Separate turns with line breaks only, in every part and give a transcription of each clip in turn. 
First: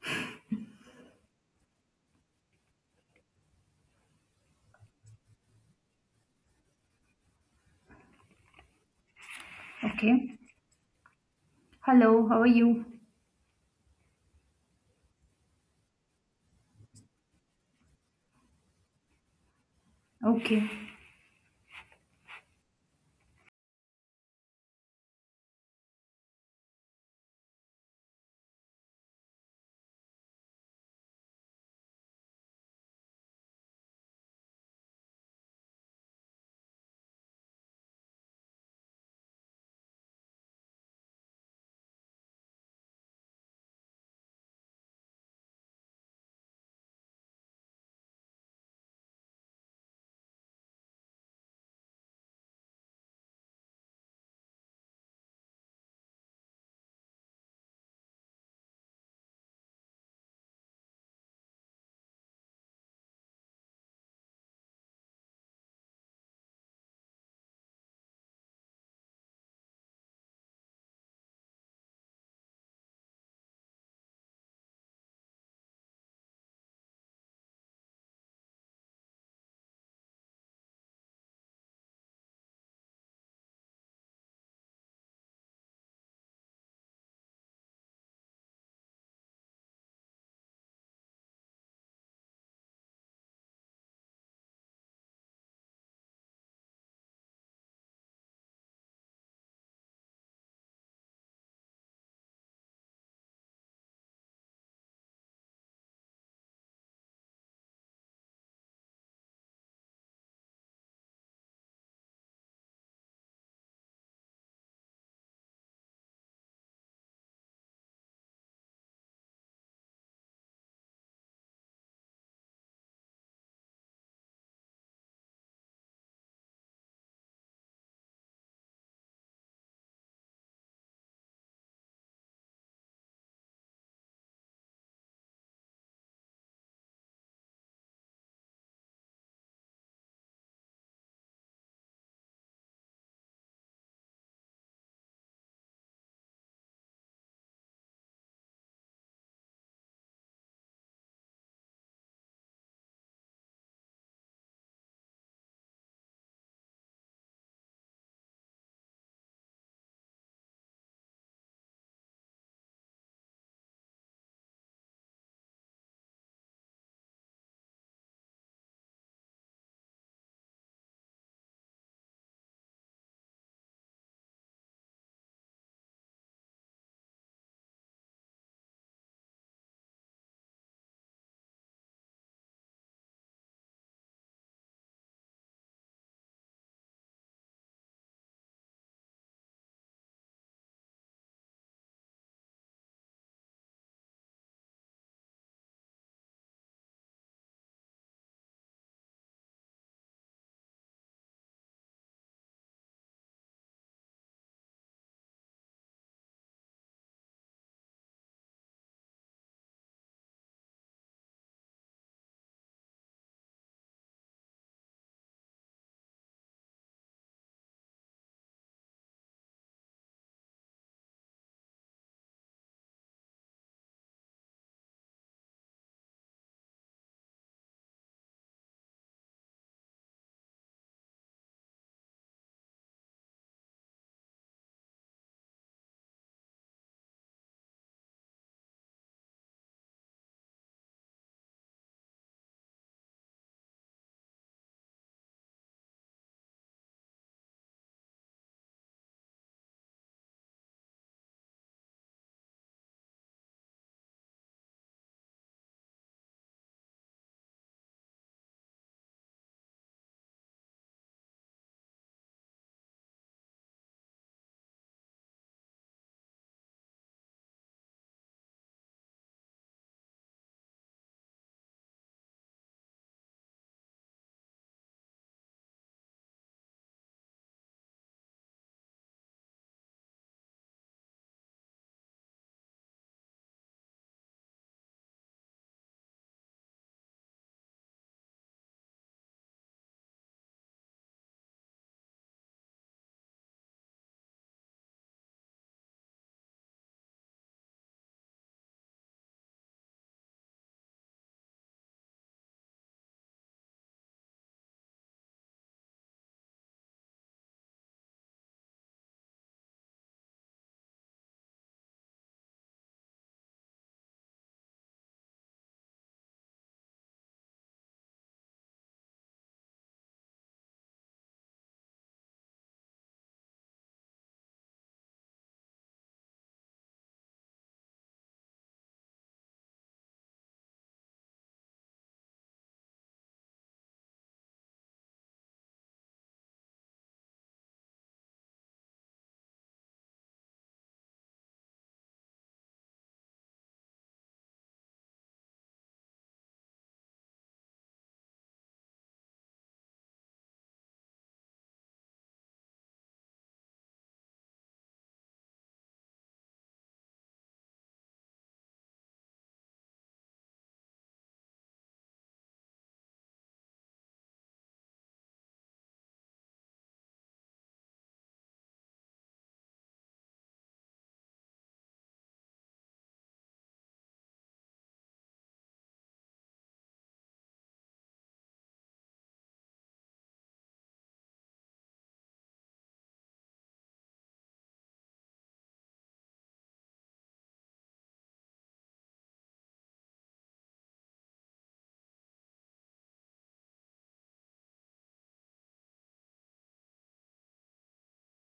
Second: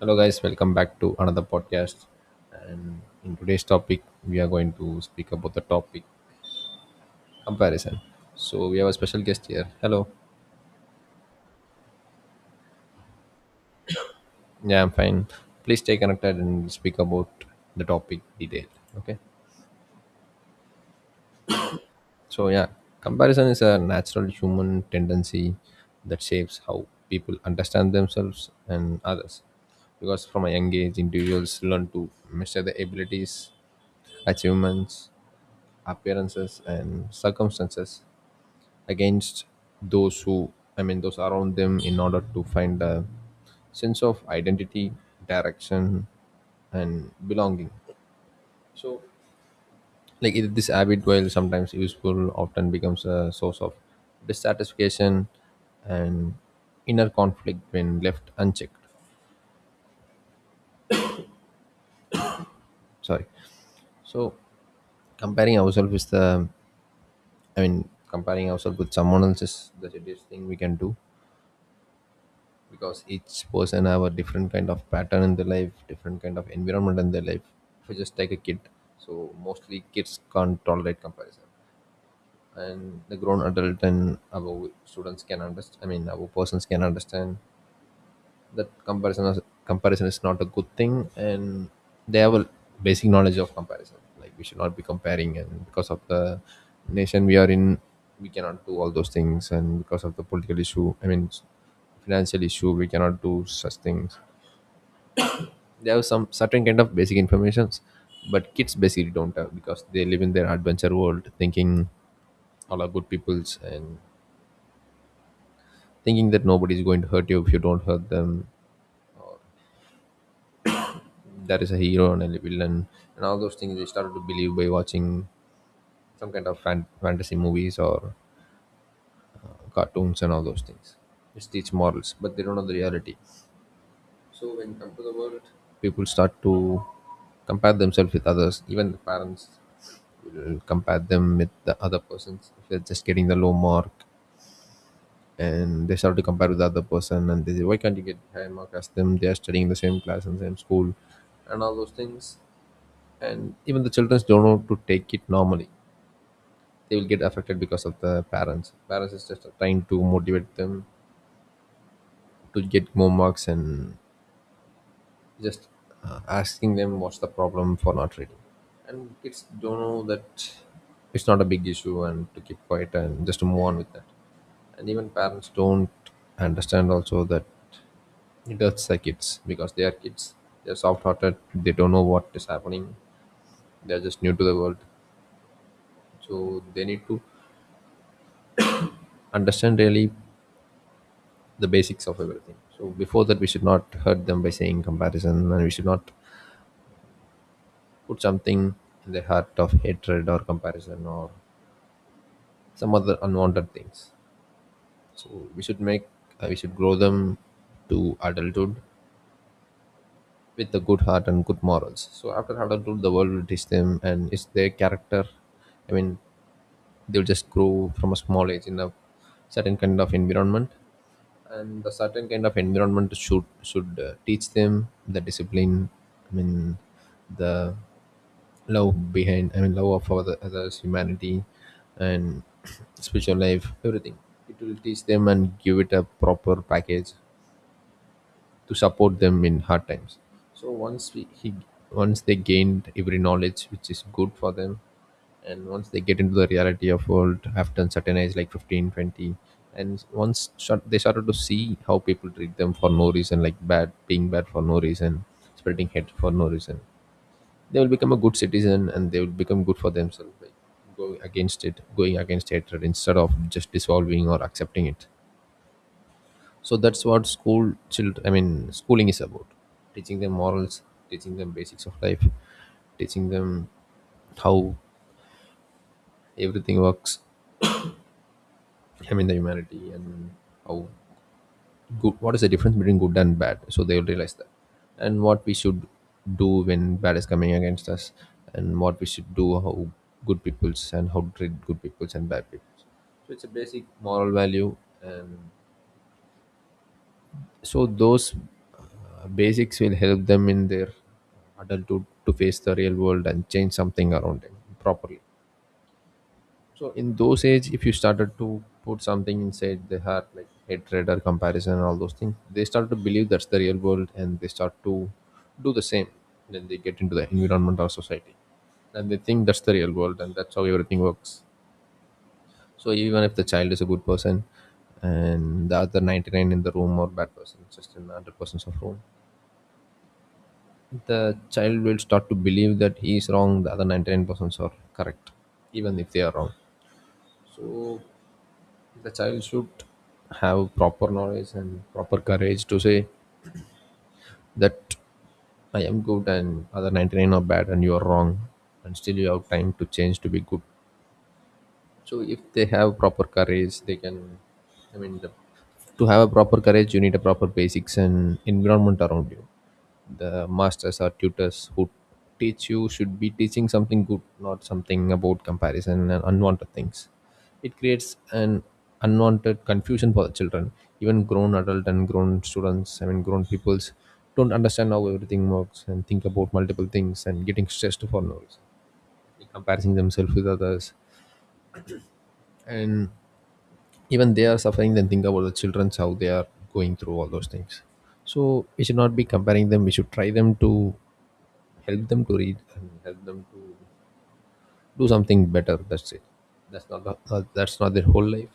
Hello, guys. Welcome back to another podcast. And in today's topic, we are going to speak about the topic comparison. So we have a special guest here. Hello.
Okay. Hello, how are you?
Yeah, I'm fine. Please stay connected and speak about the topic detail. Okay.
Okay.
So yeah, comparison is a natural human tendency that shapes how people understand themselves and others. Because from a young age, individuals learn to measure their abilities achievements, appearances, and circumstances against those who I mean those around them in order to find a sense of identity direction and belonging. So like it, this habit, while sometimes useful, often becomes a source of dissatisfaction and inner conflict when left unchecked. Sorry. So comparing ourselves with the comparing ourselves with someone else is the dirtiest thing we can do, because each person have a different kind of pattern in their life, different kind of environment in their life. If you just take a kid, so mostly kids can't tolerate comparison, and the grown adult and our persons can understand that comparison is not a good thing, and they have a basic knowledge of comparison, like we should not be comparing. And because of the nation we are in, we cannot do all those things, and because of the political issue I mean financial issue, we cannot do such things. They have some certain kind of basic informations, but kids basically don't have, because they live in their adventure world, thinking all are good peoples and thinking that nobody is going to hurt you if you don't hurt them. There is a hero and a villain, and all those things we started to believe by watching some kind of fantasy movies or cartoons and all those things which teach morals, but they don't know the reality. So when you come to the world, people start to compare themselves with others. Even the parents will compare them with the other persons if they're just getting the low mark, and they start to compare with the other person and they say, why can't you get high mark as them? They are studying in the same class and same school, and all those things. And even the children don't know to take it normally. They will get affected because of the parents. Parents is just trying to motivate them to get more marks and just asking them what's the problem for not reading. And kids don't know that it's not a big issue and to keep quiet and just to move on with that. And even parents don't understand also that it hurts the kids, because they are kids, they're soft-hearted, they don't know what is happening, they're just new to the world. So they need to understand really the basics of everything. So before that, we should not hurt them by saying comparison, and we should not put something in the heart of hatred or comparison or some other unwanted things. So we should make we should grow them to adulthood with a good heart and good morals. So after adulthood, the world will teach them, and it's their character. I mean, they'll just grow from a small age in a certain kind of environment, and the certain kind of environment should teach them the discipline, I mean the love behind I mean love of others humanity and spiritual life, everything. It will teach them and give it a proper package to support them in hard times. So once we he once they gained every knowledge which is good for them, and once they get into the reality of world after a certain age, like 15, 20, and they started to see how people treat them for no reason, like bad being bad for no reason, spreading hate for no reason, they will become a good citizen, and they will become good for themselves by going against it, going against hatred, instead of just dissolving or accepting it. So that's what school child I mean schooling is about: teaching them morals, teaching them basics of life, teaching them how everything works, I mean the humanity, and how good what is the difference between good and bad, so they will realize that, and what we should do when bad is coming against us, and what we should do, how good peoples and how to treat good peoples and bad peoples. So it's a basic moral value. And so those basics will help them in their adulthood to face the real world and change something around them properly. So in those age, if you started to put something inside their heart like hatred or comparison and all those things, they start to believe that's the real world, and they start to do the same. Then they get into the environment or society, and they think that's the real world and that's how everything works. So even if the child is a good person and the other 99 in the room are bad person, just in the 100 persons of room, the child will start to believe that he is wrong, the other 99% are correct, even if they are wrong. So the child should have proper knowledge and proper courage to say that I am good and other 99 are bad and you are wrong, and still you have time to change to be good. So if they have proper courage, they can, i mean the, to have a proper courage, you need a proper basics and environment around you. The masters or tutors who teach you should be teaching something good, not something about comparison and unwanted things. It creates an unwanted confusion for the children. Even grown adult and grown students I mean grown peoples don't understand how everything works and think about multiple things and getting stressed for no reason, comparing themselves with others. And even they are suffering, then think about the children's, how they are going through all those things. So we should not be comparing them. We should try them to help them to read and help them to do something better, that's it. That's not that's not their whole life.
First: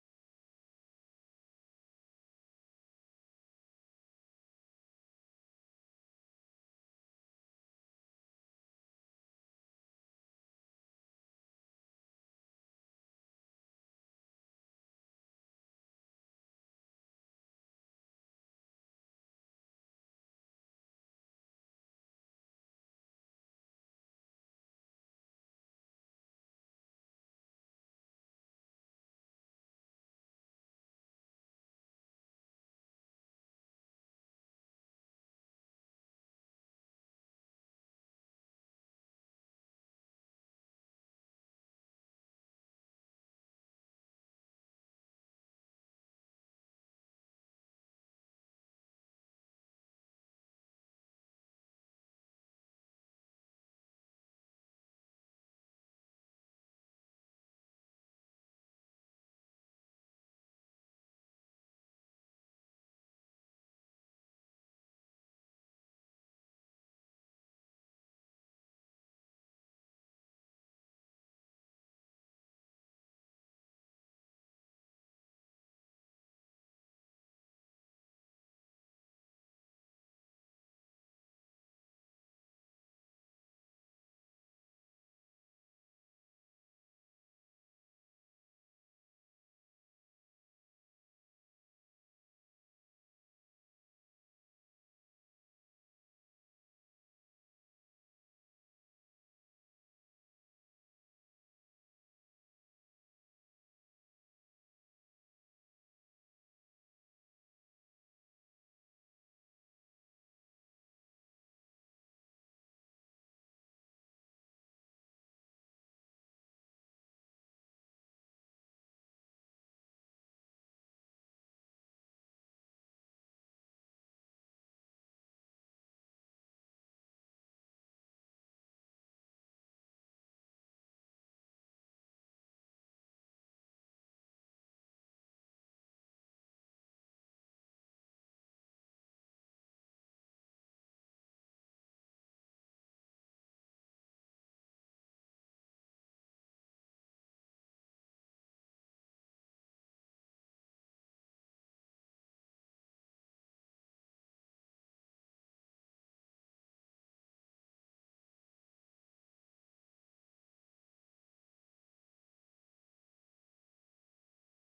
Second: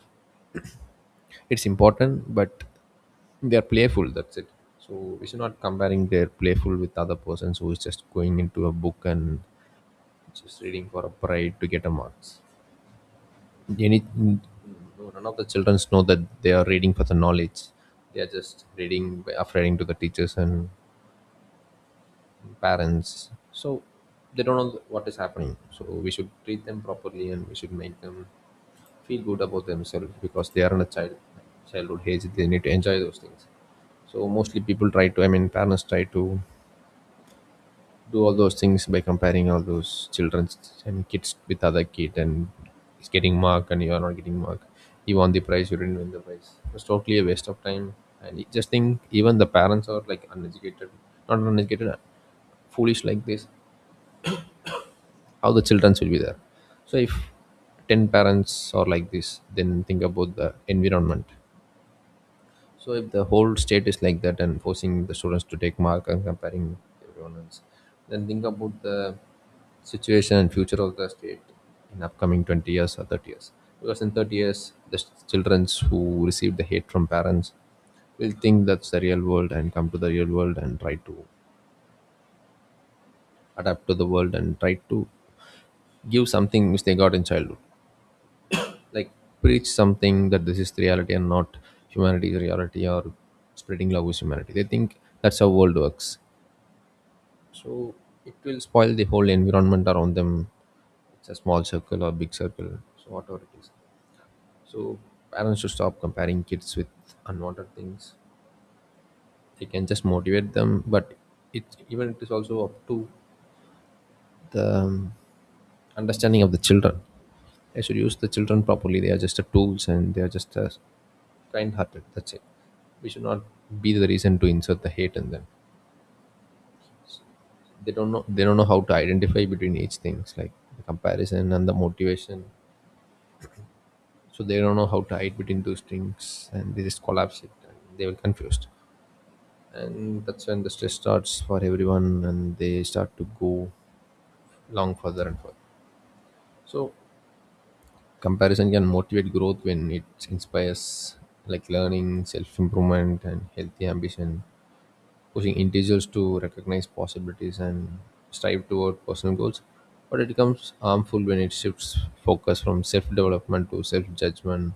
It's important, but they are playful, that's it. So we should not comparing their playful with other persons who is just going into a book and just reading for a pride to get a marks. Any no, None of the children know that they are reading for the knowledge. They are just reading by reading to the teachers and parents. So they don't know what is happening, so we should treat them properly, and we should make them feel good about themselves, because they are in a childhood age, they need to enjoy those things. So mostly people try to I mean parents try to do all those things by comparing all those children's, I mean kids, with other kid, and he's getting mark and you are not getting mark. He won the prize, you didn't win the prize. It totally a waste of time. And you just think, even the parents are like uneducated, not uneducated, foolish like this. How the children will be there. So if ten parents are like this, then think about the environment. So if the whole state is like that and forcing the students to take mark and comparing everyone else, then think about the situation and future of the state in upcoming 20 years or 30 years. Because in 30 years, the children who receive the hate from parents will think that's the real world and come to the real world and try to adapt to the world and try to give something which they got in childhood. Like preach something that this is the reality and not humanity's reality or spreading love with humanity. They think that's how world works. So it will spoil the whole environment around them. It's a small circle or big circle, so whatever it is. So parents should stop comparing kids with unwanted things. They can just motivate them, but it it is also up to the understanding of the children. They should use the children properly. They are just a tools and they are just a kind-hearted, that's it. We should not be the reason to insert the hate in them. They don't know, they don't know how to identify between each things like the comparison and the motivation. So they don't know how to hide between those things, and they just collapse it and they were confused. And that's when the stress starts for everyone, and they start to go long, further and further. So comparison can motivate growth when it inspires, like learning, self-improvement and healthy ambition, pushing individuals to recognize possibilities and strive toward personal goals. But it becomes harmful when it shifts focus from self development to self judgment,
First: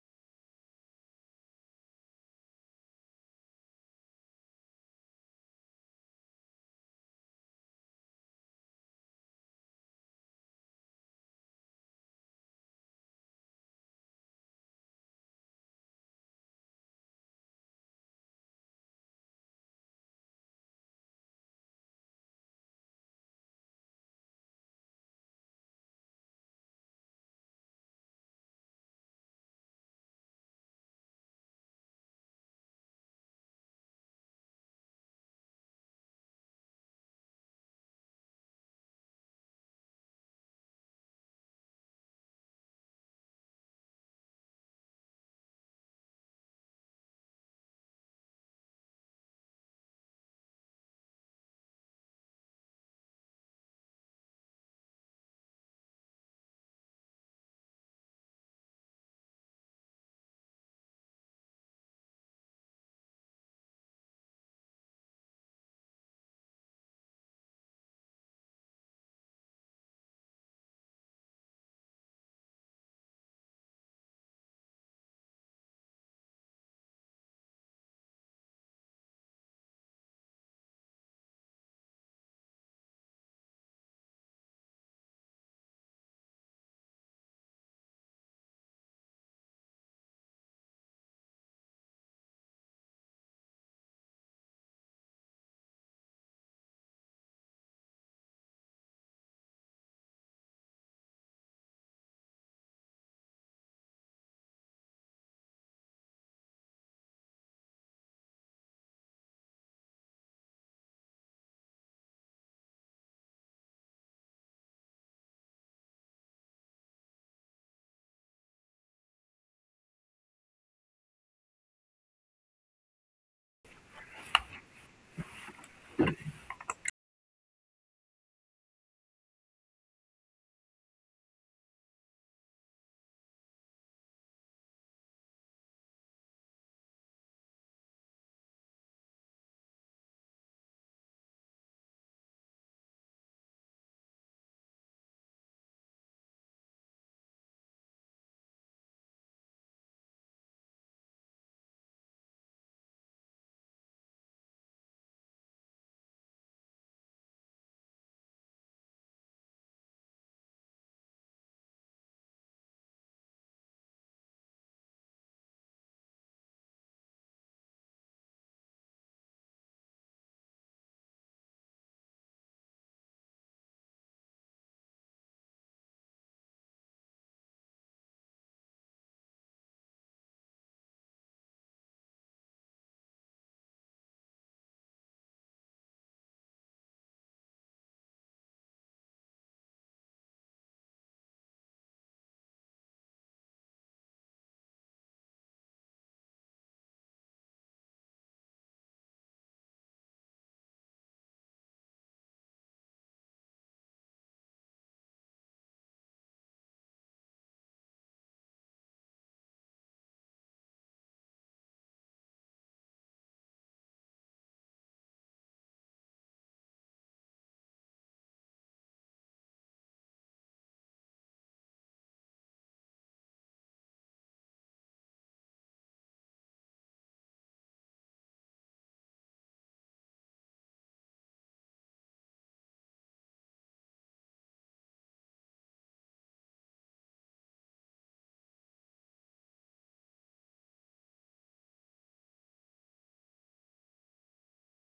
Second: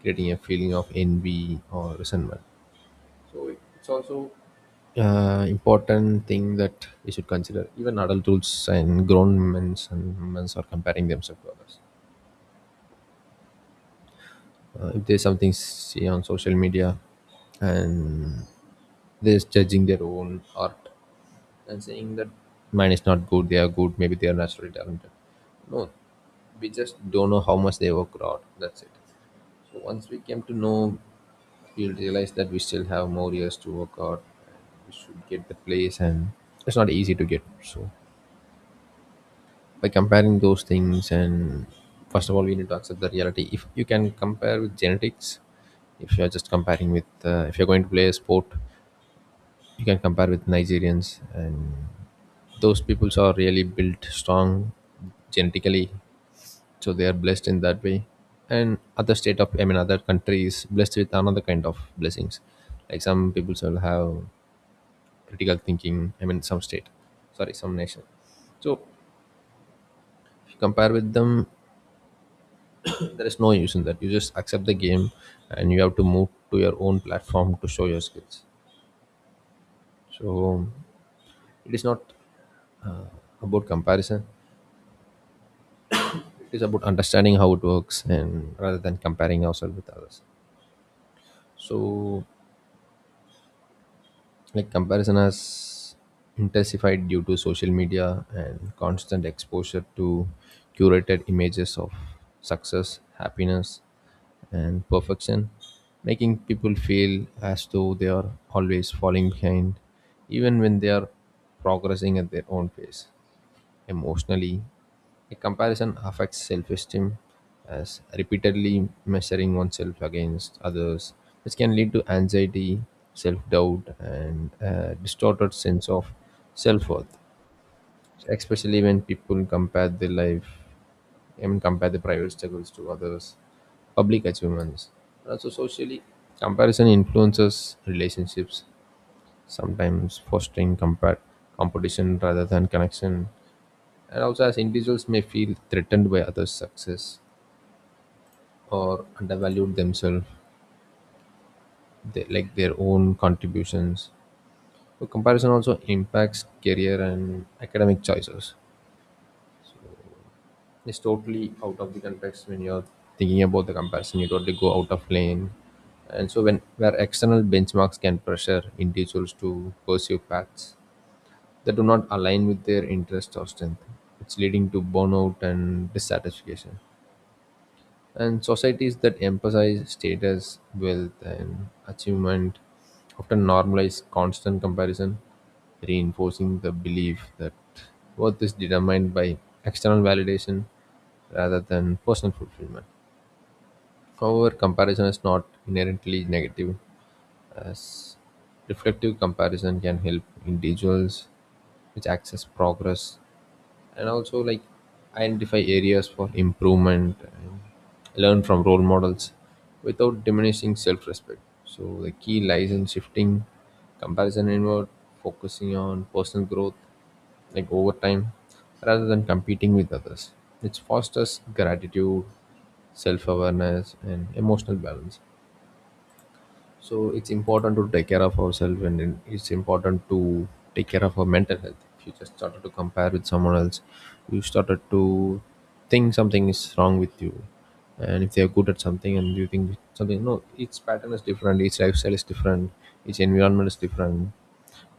creating a feeling of envy or resentment. So it's also important thing that we should consider. Even adults and grown men and women are comparing themselves to others. If there's something see on social media, and they're judging their own art and saying that mine is not good, they are good, maybe they are naturally talented. No, we just don't know how much they work out. That's it. So once we came to know, we realized that we still have more years to work out. We should get the place, and it's not easy to get. So by comparing those things, and first of all, we need to accept the reality. If you can compare with genetics, if you are just comparing with, if you are going to play a sport, you can compare with Nigerians, and those peoples are really built strong genetically, so they are blessed in that way. And other state of, I mean, other country is blessed with another kind of blessings. Like some peoples will have critical thinking. I mean, some state, sorry, some nation. So if you compare with them, there is no use in that. You just accept the game, and you have to move to your own platform to show your skills. So it is not about comparison. It is about understanding how it works and rather than comparing ourselves with others. So like comparison has intensified due to social media and constant exposure to curated images of success, happiness, and perfection, making people feel as though they are always falling behind even when they are progressing at their own pace. Emotionally, a comparison affects self esteem as repeatedly measuring oneself against others, which can lead to anxiety, self doubt, and a distorted sense of self worth, especially when people compare their life, I mean, compare the private struggles to others, public achievements. And also, socially, comparison influences relationships, sometimes fostering compare, competition rather than connection, and also, as individuals may feel threatened by others' success or undervalued themselves, they, like their own contributions. So, comparison also impacts career and academic choices. It's totally out of the context when you're thinking about the comparison, you totally go out of lane. And so, when where external benchmarks can pressure individuals to pursue paths that do not align with their interests or strength, it's leading to burnout and dissatisfaction. And societies that emphasize status, wealth, and achievement often normalize constant comparison, reinforcing the belief that worth is determined by external validation rather than personal fulfillment. However, comparison is not inherently negative, as reflective comparison can help individuals which access progress and also like identify areas for improvement and learn from role models without diminishing self-respect. So the key lies in shifting comparison inward, focusing on personal growth, like over time, rather than competing with others, which fosters gratitude, self-awareness, and emotional balance. So it's important to take care of ourselves, and then it's important to take care of our mental health. If you just started to compare with someone else, you started to think something is wrong with you. And if they are good at something and you think something, no, each pattern is different, each lifestyle is different, each environment is different.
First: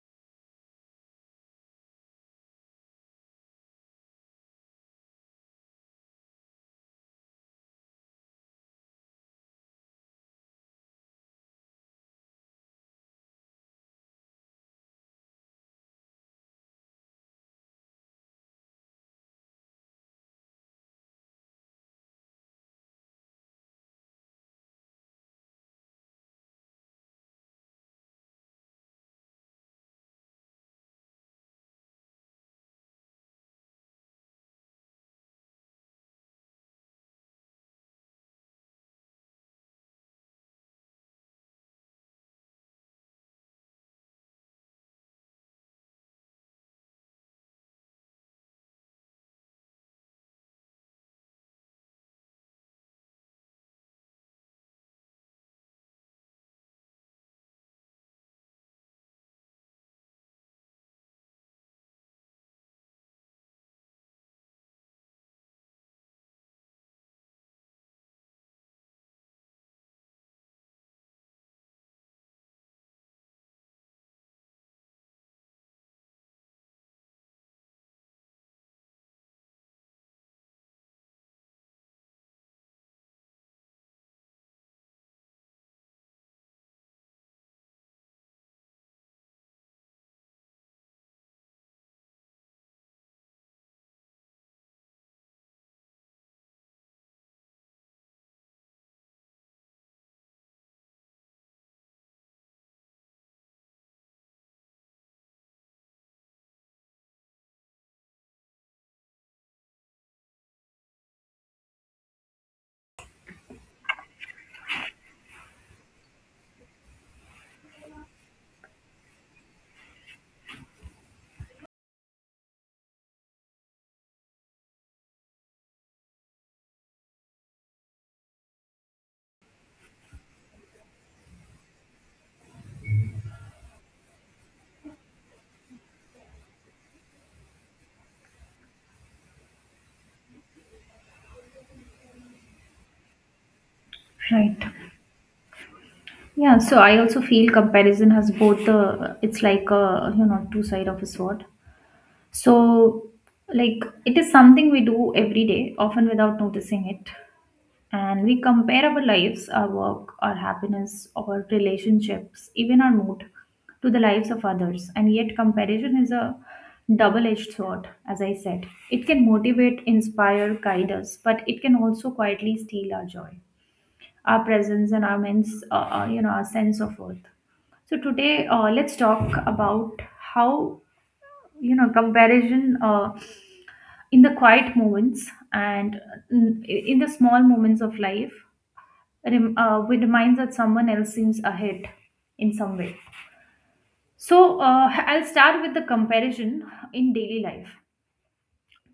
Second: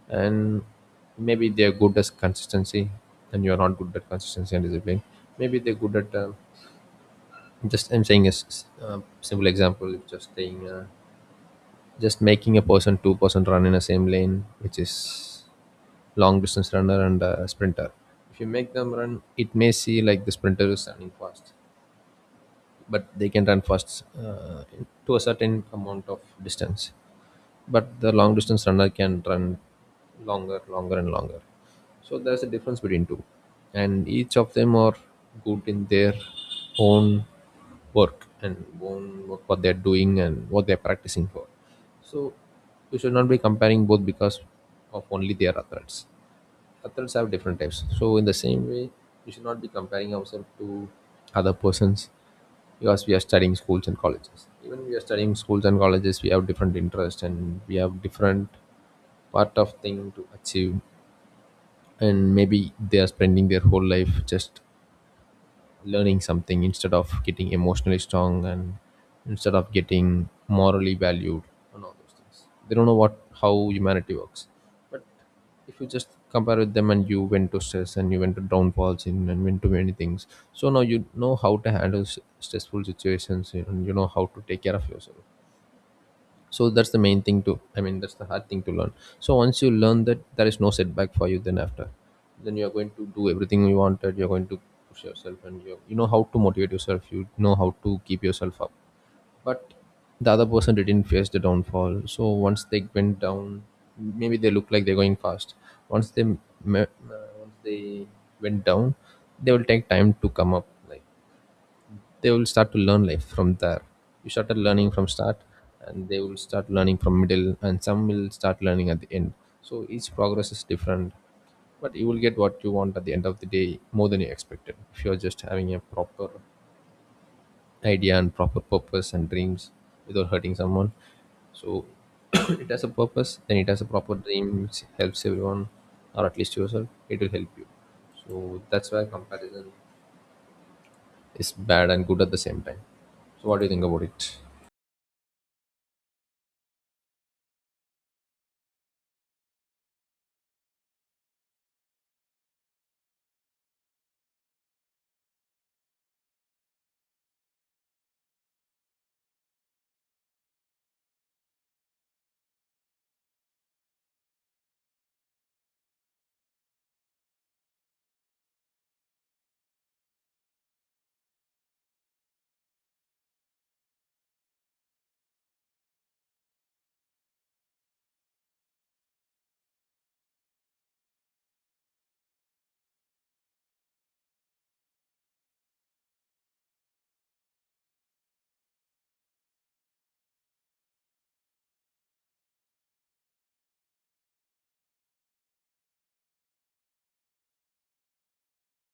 And maybe they are good at consistency and you are not good at consistency and discipline. Maybe they're good at, just I'm saying a simple example, just staying. Just making a person two-person run in the same lane, which is long distance runner and a sprinter. If you make them run it may see like the sprinter is running fast, but they can run fast to a certain amount of distance, but the long distance runner can run longer, longer, and longer. So there's a difference between two, and each of them are good in their own work and own work what they're doing and what they're practicing for. So you should not be comparing both because of only their athletes. Athletes have different types. So in the same way, you should not be comparing ourselves to other persons because we are studying schools and colleges. Even we are studying schools and colleges, we have different interests and we have different part of thing to achieve, and maybe they are spending their whole life just learning something instead of getting emotionally strong and instead of getting morally valued, and all those things they don't know what how humanity works. But if you just compare with them and you went to stress and you went to downfalls and went to many things, so now you know how to handle stressful situations and you know how to take care of yourself. So that's the main thing to, I mean, that's the hard thing to learn. So once you learn that there is no setback for you then after, then you are going to do everything you wanted, you're going to push yourself and you know how to motivate yourself, you know how to keep yourself up. But the other person didn't face the downfall, so once they went down, maybe they look like they're going fast. Once they me- uh, once they went down, they will take time to come up, like they will start to learn life from there. You started learning from start, and they will start learning from middle and some will start learning at the end. So each progress is different. But you will get what you want at the end of the day more than you expected if you're just having a proper idea and proper purpose and dreams without hurting someone. So it has a purpose then it has a proper dream which helps everyone, or at least yourself it will help you. So that's why comparison is bad and good at the same time. So what do you think about it?
Right. Yeah, so I also feel comparison has both the it's like a two side of a sword. So like it is something we do every day, often without noticing it. And we compare our lives, our work, our happiness, our relationships, even our mood to the lives of others. And yet, comparison is a double edged sword, as I said. It can motivate, inspire, guide us, but it can also quietly steal our joy, our presence, and our, men's, you know, our sense of worth. So, today, let's talk about how comparison in the quiet moments and in the small moments of life we reminds that someone else seems ahead in some way. So I'll start with the comparison in daily life.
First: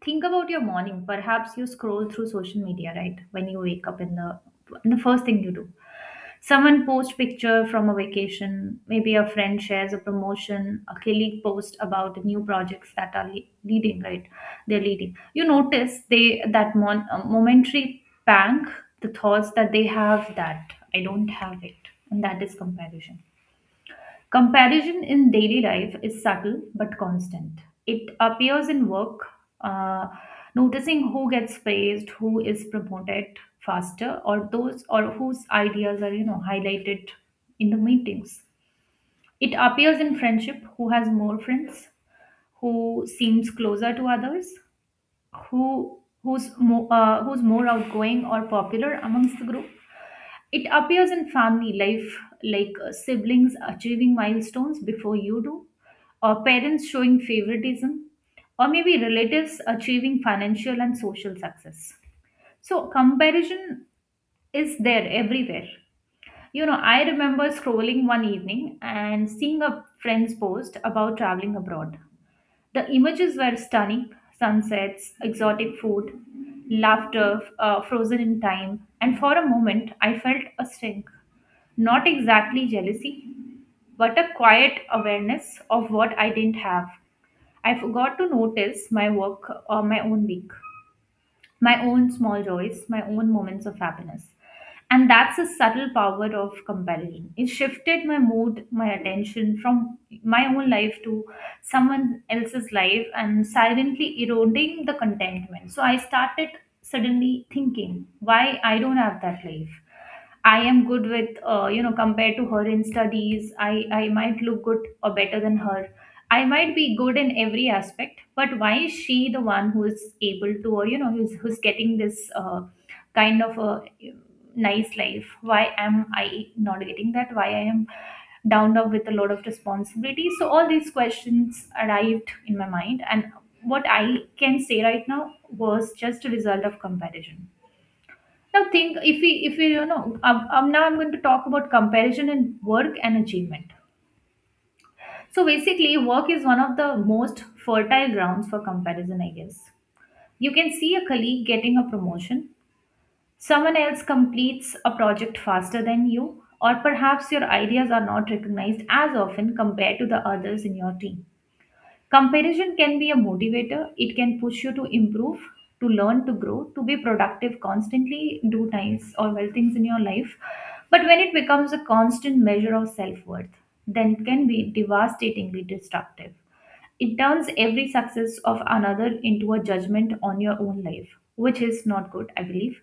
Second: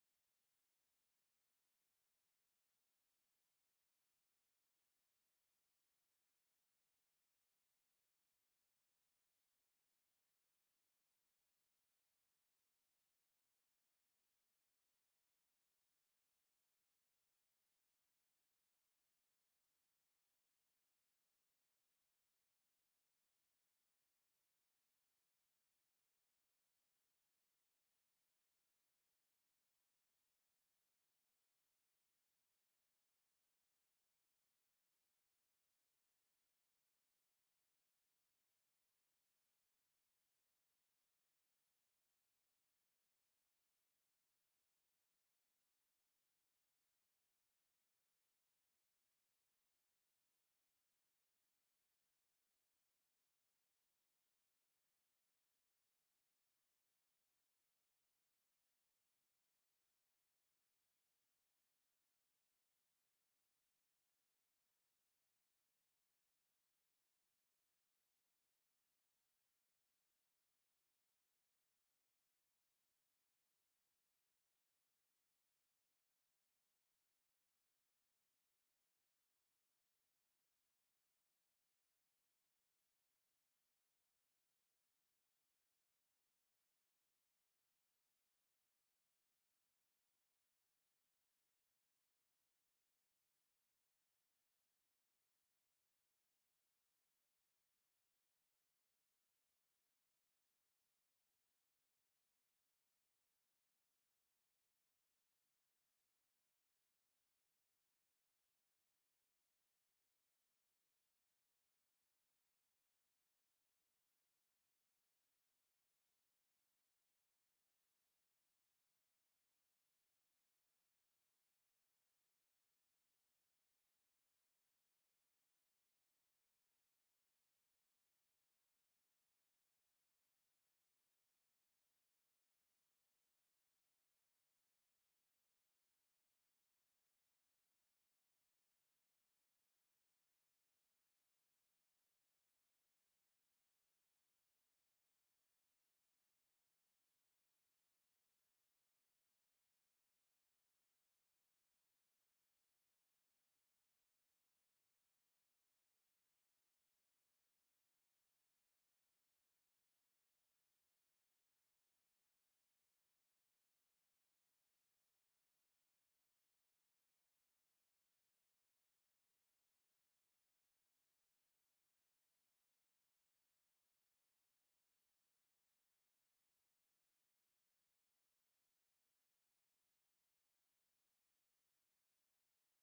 Think about your morning. Perhaps you scroll through social media, right? When you wake up in the first thing you do. Someone posts picture from a vacation, maybe a friend shares a promotion, a colleague posts about the new projects that are le- leading, right? They're leading. You notice they that momentary pang, the thoughts that they have that I don't have it, and that is comparison. Comparison in daily life is subtle but constant. It appears in work, uh, noticing who gets praised, who is promoted faster, or those or whose ideas are highlighted in the meetings. It appears in friendship, who has more friends, who seems closer to others, who's more outgoing or popular amongst the group. It appears in family life like siblings achieving milestones before you do, or parents showing favoritism, or maybe relatives achieving financial and social success. So, comparison is there everywhere. You know, I remember scrolling one evening and seeing a friend's post about traveling abroad. The images were stunning sunsets, exotic food, laughter frozen in time, and for a moment I felt a sting. Not exactly jealousy, but a quiet awareness of what I didn't have. I forgot to notice my work or my own week, my own small joys, my own moments of happiness. And that's the subtle power of comparison. It shifted my mood, my attention from my own life to someone else's life and silently eroding the contentment. So I started suddenly thinking why I don't have that life. I am good with, compared to her in studies, I might look good or better than her. I might be good in every aspect, but why is she the one who is able to, or who's getting this kind of a nice life? Why am I not getting that? Why I am downed up with a lot of responsibility? So all these questions arrived in my mind, and what I can say right now was just a result of comparison. Now think if we you know now I'm going to talk about comparison in work and achievement. So basically, work is one of the most fertile grounds for comparison, I guess. You can see a colleague getting a promotion, someone else completes a project faster than you, or perhaps your ideas are not recognized as often compared to the others in your team. Comparison can be a motivator. It can push you to improve, to learn, to grow, to be productive, constantly do nice or well things in your life. But when it becomes a constant measure of self worth, then it can be devastatingly destructive. It turns every success of another into a judgment on your own life, which is not good, I believe.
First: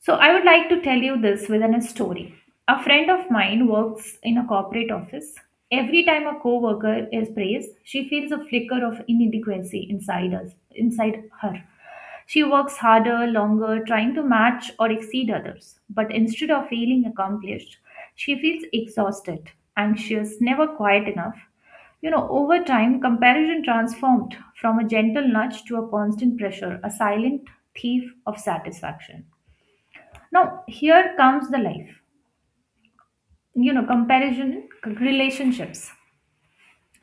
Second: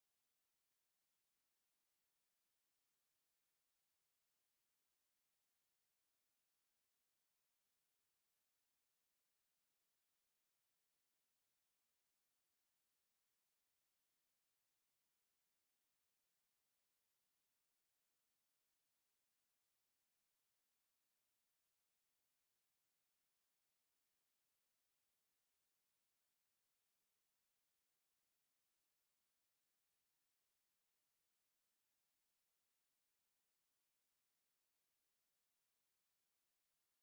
So, I would like to tell you this within a story. A friend of mine works in a corporate office. Every time a co-worker is praised, she feels a flicker of inside her. She works harder, longer, trying to match or exceed others. But instead of feeling accomplished, she feels exhausted, anxious, never quiet enough. You know, over time, comparison transformed from a gentle nudge to a constant pressure, a silent thief of satisfaction. Now, here comes the life. You know, comparison, relationships.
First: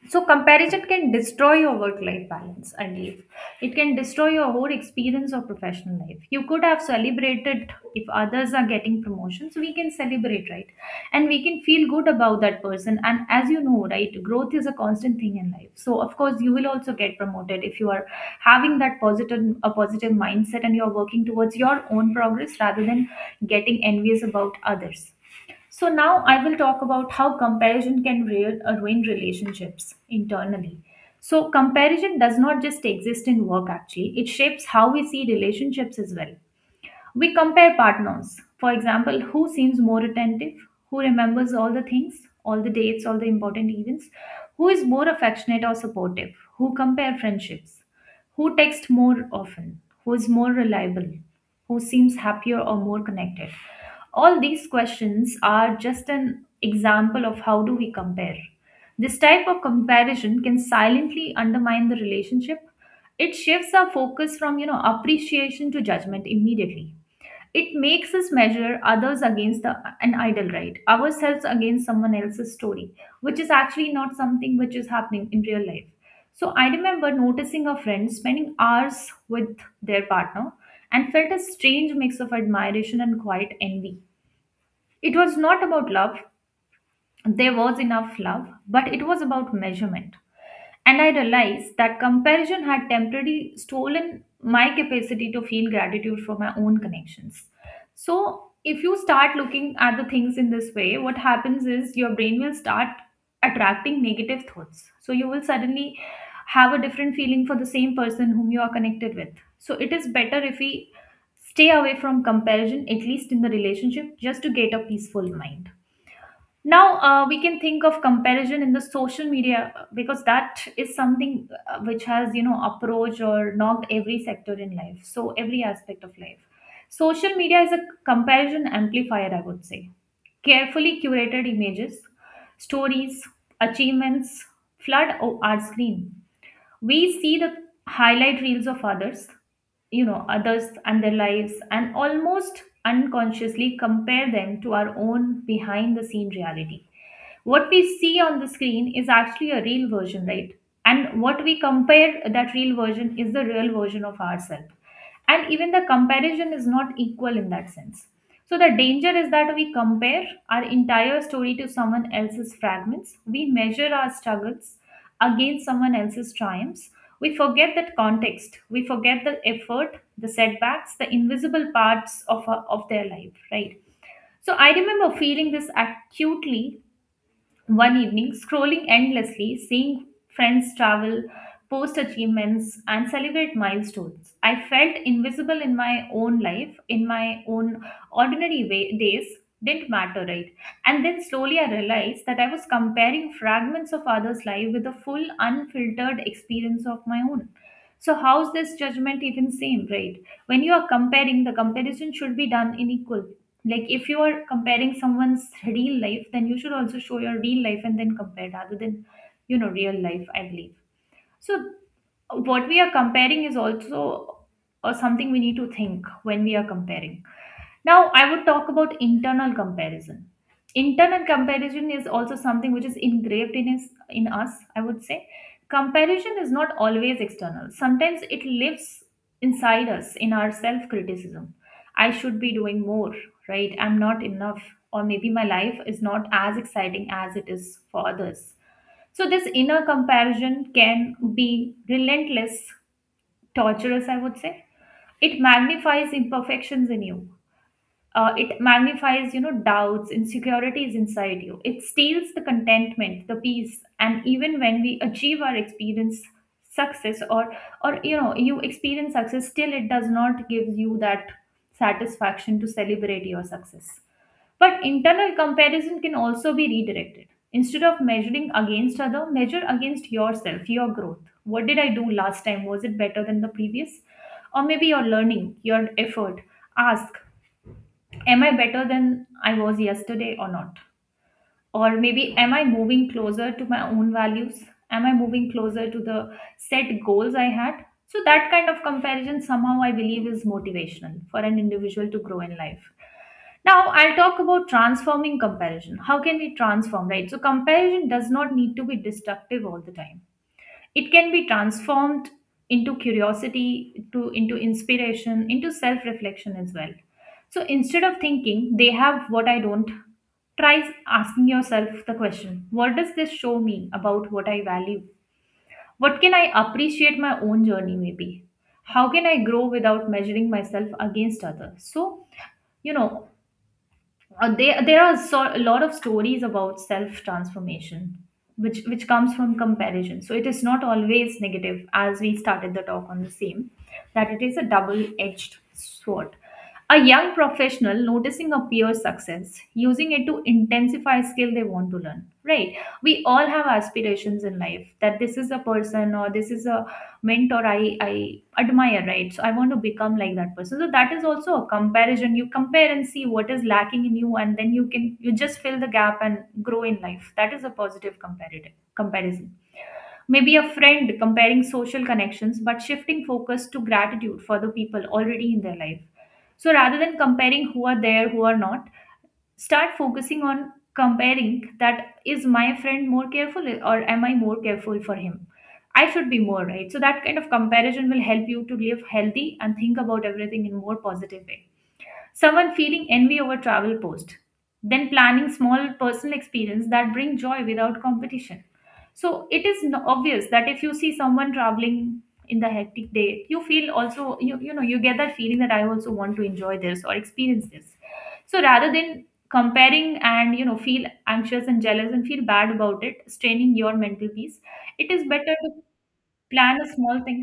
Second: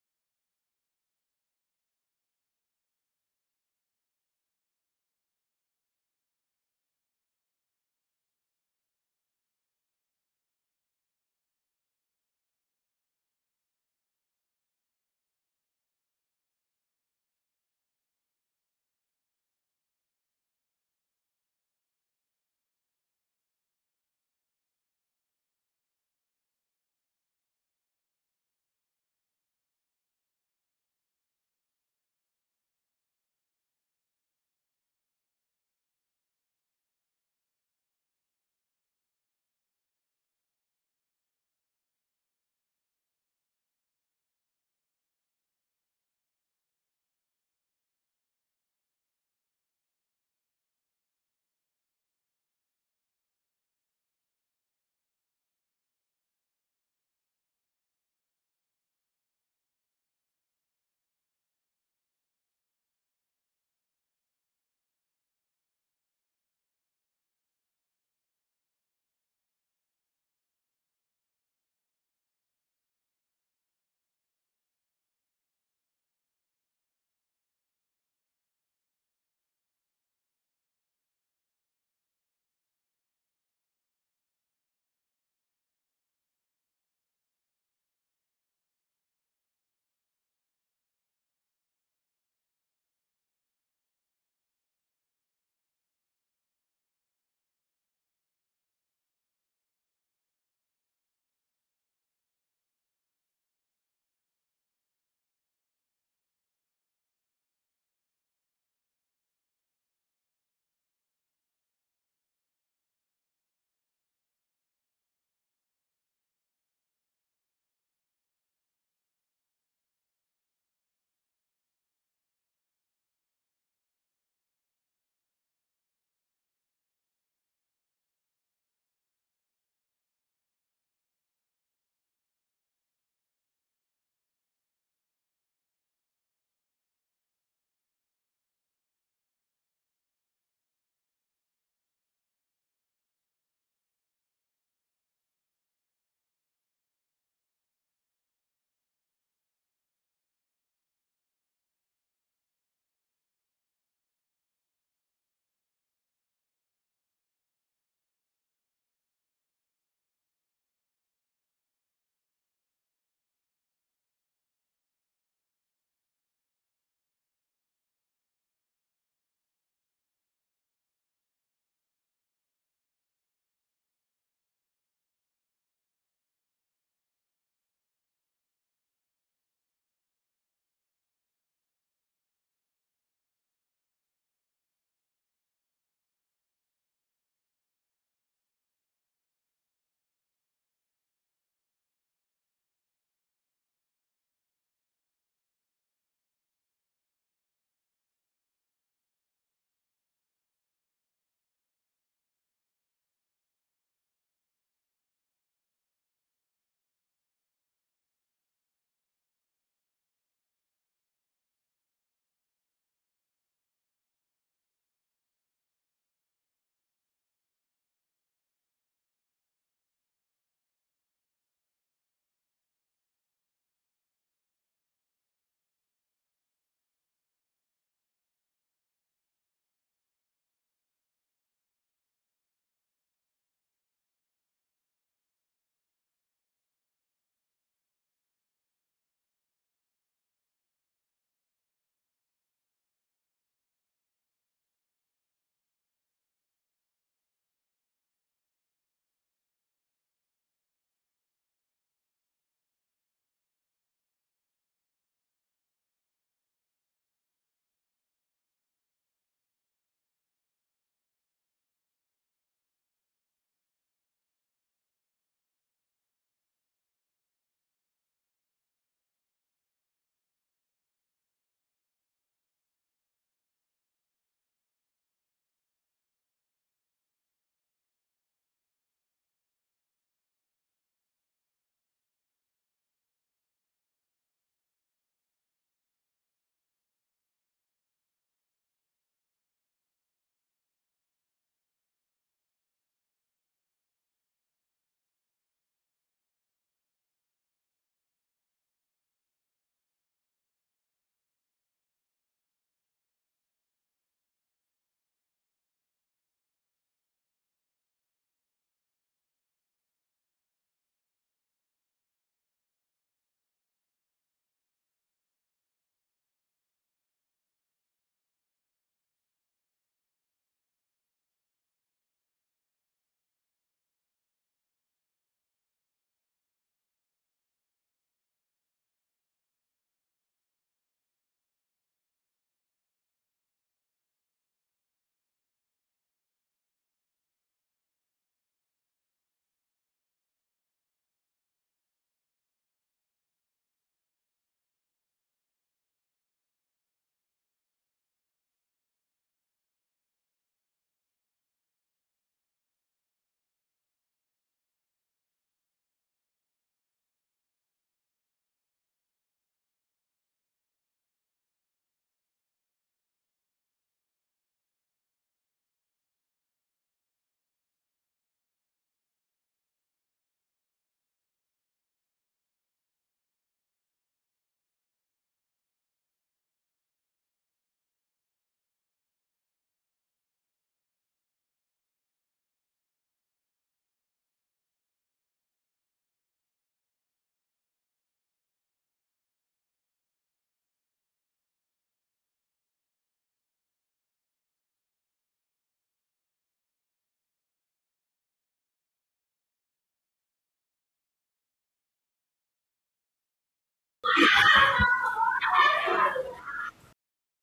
So, comparison can destroy your work life balance, I believe. It can destroy your whole experience of professional life. You could have celebrated if others are getting promotions, we can celebrate, right? And we can feel good about that person. And as you know, right, growth is a constant thing in life. So, of course, you will also get promoted if you are a positive mindset and you're working towards your own progress rather than getting envious about others. So now I will talk about how comparison can ruin relationships internally. So comparison does not just exist in work actually, it shapes how we see relationships as well. We compare partners. For example, who seems more attentive, who remembers all the things, all the dates, all the important events, who is more affectionate or supportive, who compare friendships, who texts more often, who is more reliable, who seems happier or more connected. All these questions are just an example of how do we compare. This type of comparison can silently undermine the relationship. It shifts our focus from, you know, appreciation to judgment immediately. It makes us measure others against an idol, right? Ourselves against someone else's story, which is actually not something which is happening in real life. So I remember noticing a friend spending hours with their partner and felt a strange mix of admiration and quiet envy. It was not about love, there was enough love, but it was about measurement. And I realized that comparison had temporarily stolen my capacity to feel gratitude for my own connections. So, if you start looking at the things in this way, what happens is your brain will start attracting negative thoughts. So, you will suddenly have a different feeling for the same person whom you are connected with. So, it is better if we stay away from comparison, at least in the relationship, just to get a peaceful mind. Now we can think of comparison in the social media because that is something which has approached or knocked every sector in life. So every aspect of life. Social media is a comparison amplifier, I would say. Carefully curated images, stories, achievements flood our screen. We see the highlight reels of others, you know, others and their lives, and almost unconsciously compare them to our own behind the scene reality. What we see on the screen is actually a real version, right? And what we compare that real version is the real version of ourselves, and even the comparison is not equal in that sense. So the danger is that we compare our entire story to someone else's fragments. We measure our struggles against someone else's triumphs. We forget that context, we forget the effort, the setbacks, the invisible parts of, our, of their life, right? So I remember feeling this acutely one evening, scrolling endlessly, seeing friends travel, post achievements, and celebrate milestones, I felt invisible in my own life, in my own ordinary way, days. Didn't matter, right? And then slowly I realized that I was comparing fragments of others' life with the full, unfiltered experience of my own. So, how's this judgment even same, right? When you are comparing, the comparison should be done in equal, like if you are comparing someone's real life then you should also show your real life and then compare rather than you know real life I believe. So what we are comparing is also or something we need to think when we are comparing. Now, I would talk about internal comparison. Internal comparison is also something which is engraved I would say. Comparison is not always external. Sometimes it lives inside us in our self criticism. I should be doing more, right? I'm not enough. Or maybe my life is not as exciting as it is for others. So, this inner comparison can be relentless, torturous, I would say. It magnifies imperfections in you. Uh, it magnifies, you know, doubts, insecurities inside you. It steals the contentment, the peace, and even when we achieve our experience success or, you know, you experience success, still it does not give you that satisfaction to celebrate your success. But internal comparison can also be redirected. Instead of measuring against other, measure against yourself, your growth. What did I do last time, was it better than the previous? Or maybe your learning, your effort. Ask, am I better than I was yesterday or not? Or maybe am I moving closer to my own values? Am I moving closer to the set goals I had? So that kind of comparison somehow I believe is motivational for an individual to grow in life. Now I'll talk about transforming comparison. How can we transform, right? So comparison does not need to be destructive all the time, it can be transformed into curiosity, to into inspiration, into self-reflection as well. So instead of thinking they have what I don't, try asking yourself the question, what does this show me about what I value? What can I appreciate my own journey maybe? How can I grow without measuring myself against others? So, you know, there are a lot of stories about self transformation, which comes from comparison. So it is not always negative, as we started the talk on the same, that it is a double edged sword. A young professional noticing a peer's success, using it to intensify skill they want to learn, right? We all have aspirations in life, that this is a person or this is a mentor I admire, right? So I want to become like that person. So that is also a comparison. You compare and see what is lacking in you, and then you just fill the gap and grow in life. That is a positive comparative comparison. Maybe a friend comparing social connections, but shifting focus to gratitude for the people already in their life. So rather than comparing who are there, who are not, start focusing on comparing, that is, my friend more careful, or am I more careful for him? I should be more, right? So that kind of comparison will help you to live healthy and think about everything in more positive way. Someone feeling envy over travel post, then planning small personal experience that bring joy without competition. So it is obvious that if you see someone traveling in the hectic day, you feel also you know you get that feeling that I also want to enjoy this or experience this. So rather than comparing and feel anxious and jealous and feel bad about it, straining your mental peace, it is better to plan a small thing.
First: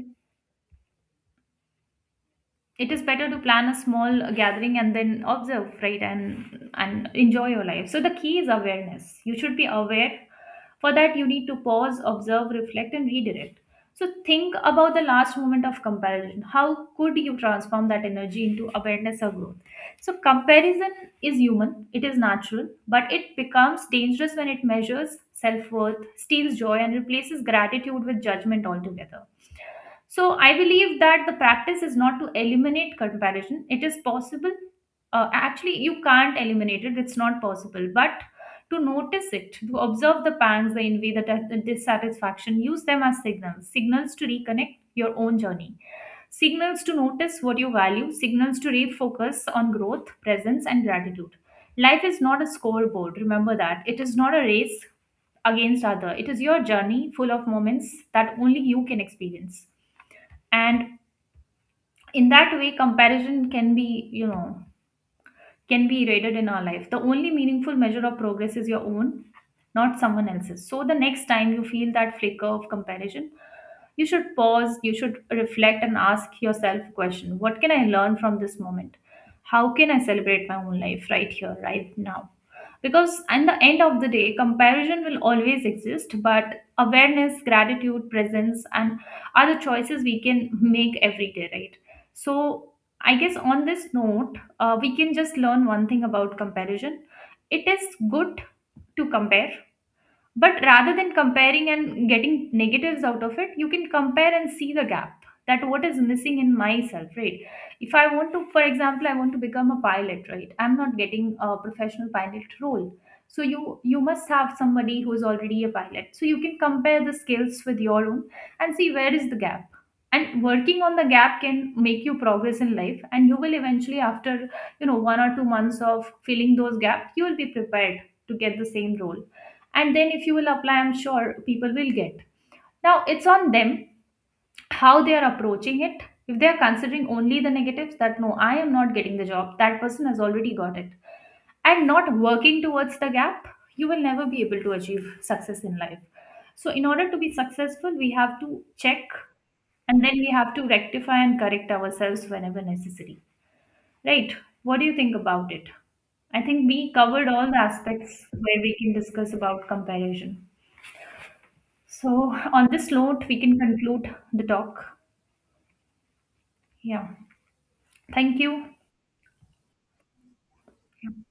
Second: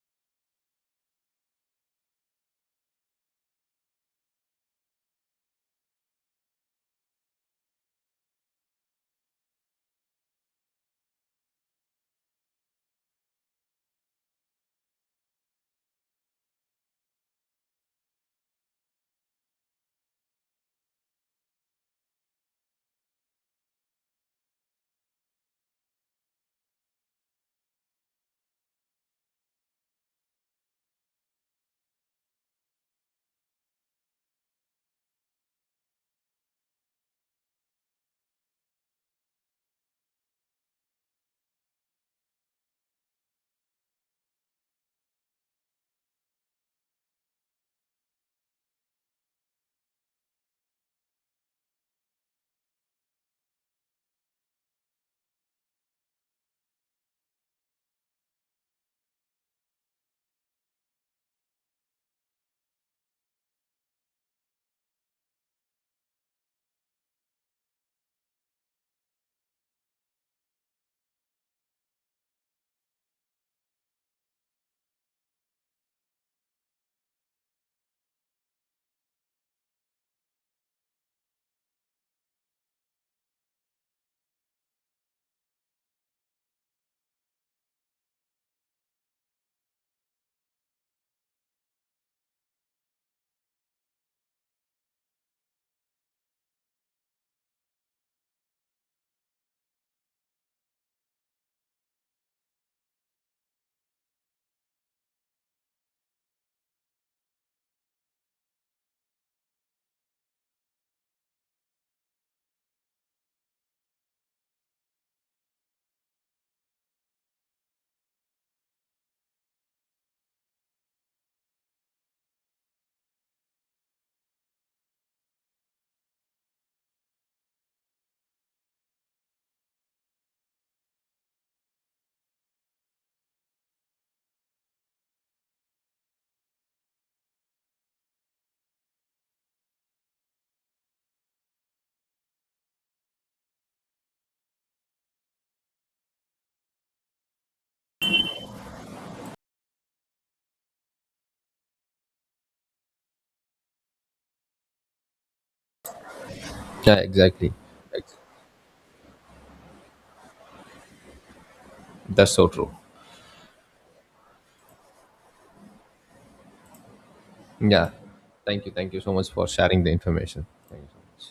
It is better to plan a small gathering and then observe, right, and enjoy your life. So the key is awareness, you should be aware. For that you need to pause, observe, reflect and redirect. So think about the last moment of comparison, how could you transform that energy into awareness or growth? So comparison is human, it is natural, but it becomes dangerous when it measures self-worth, steals joy and replaces gratitude with judgment altogether. So I believe that the practice is not to eliminate comparison. It is possible. Actually, you can't eliminate it. It's not possible. But to notice it, to observe the pangs, the envy, the dissatisfaction, use them as signals. Signals to reconnect your own journey. Signals to notice what you value. Signals to refocus on growth, presence, and gratitude. Life is not a scoreboard. Remember that. It is not a race against other. It is your journey, full of moments that only you can experience. And in that way comparison can be eroded in our life. The only meaningful measure of progress is your own, not someone else's. So the next time you feel that flicker of comparison, you should pause, you should reflect and ask yourself a question, what can I learn from this moment? How can I celebrate my own life, right here, right now? Because at the end of the day, comparison will always exist, but awareness, gratitude, presence and other choices we can make every day, right? So I guess on this note, we can just learn one thing about comparison. It is good to compare, but rather than comparing and getting negatives out of it, you can compare and see the gap, that what is missing in myself, right? If I want to, For example, I want to become a pilot, right? I'm not getting a professional pilot role. So you must have somebody who's already a pilot. So you can compare the skills with your own and see where is the gap. And working on the gap can make you progress in life, and you will eventually, after 1 or 2 months of filling those gaps, you will be prepared to get the same role. And then if you will apply, I'm sure people will get. Now it's on them how they are approaching it. If they are considering only the negatives, that no, I am not getting the job, that person has already got it, and not working towards the gap, you will never be able to achieve success in life. So in order to be successful, we have to check, and then we have to rectify and correct ourselves whenever necessary, right? What do you think about it? I think we
Yeah,
covered all
exactly.
the
Ex-
aspects where we can discuss about comparison. So,
That's so
on
true.
this note, we can conclude the talk. Yeah.
Yeah.
Thank
Thank you.
you.
Thank you so much for sharing the information. Thank you so much.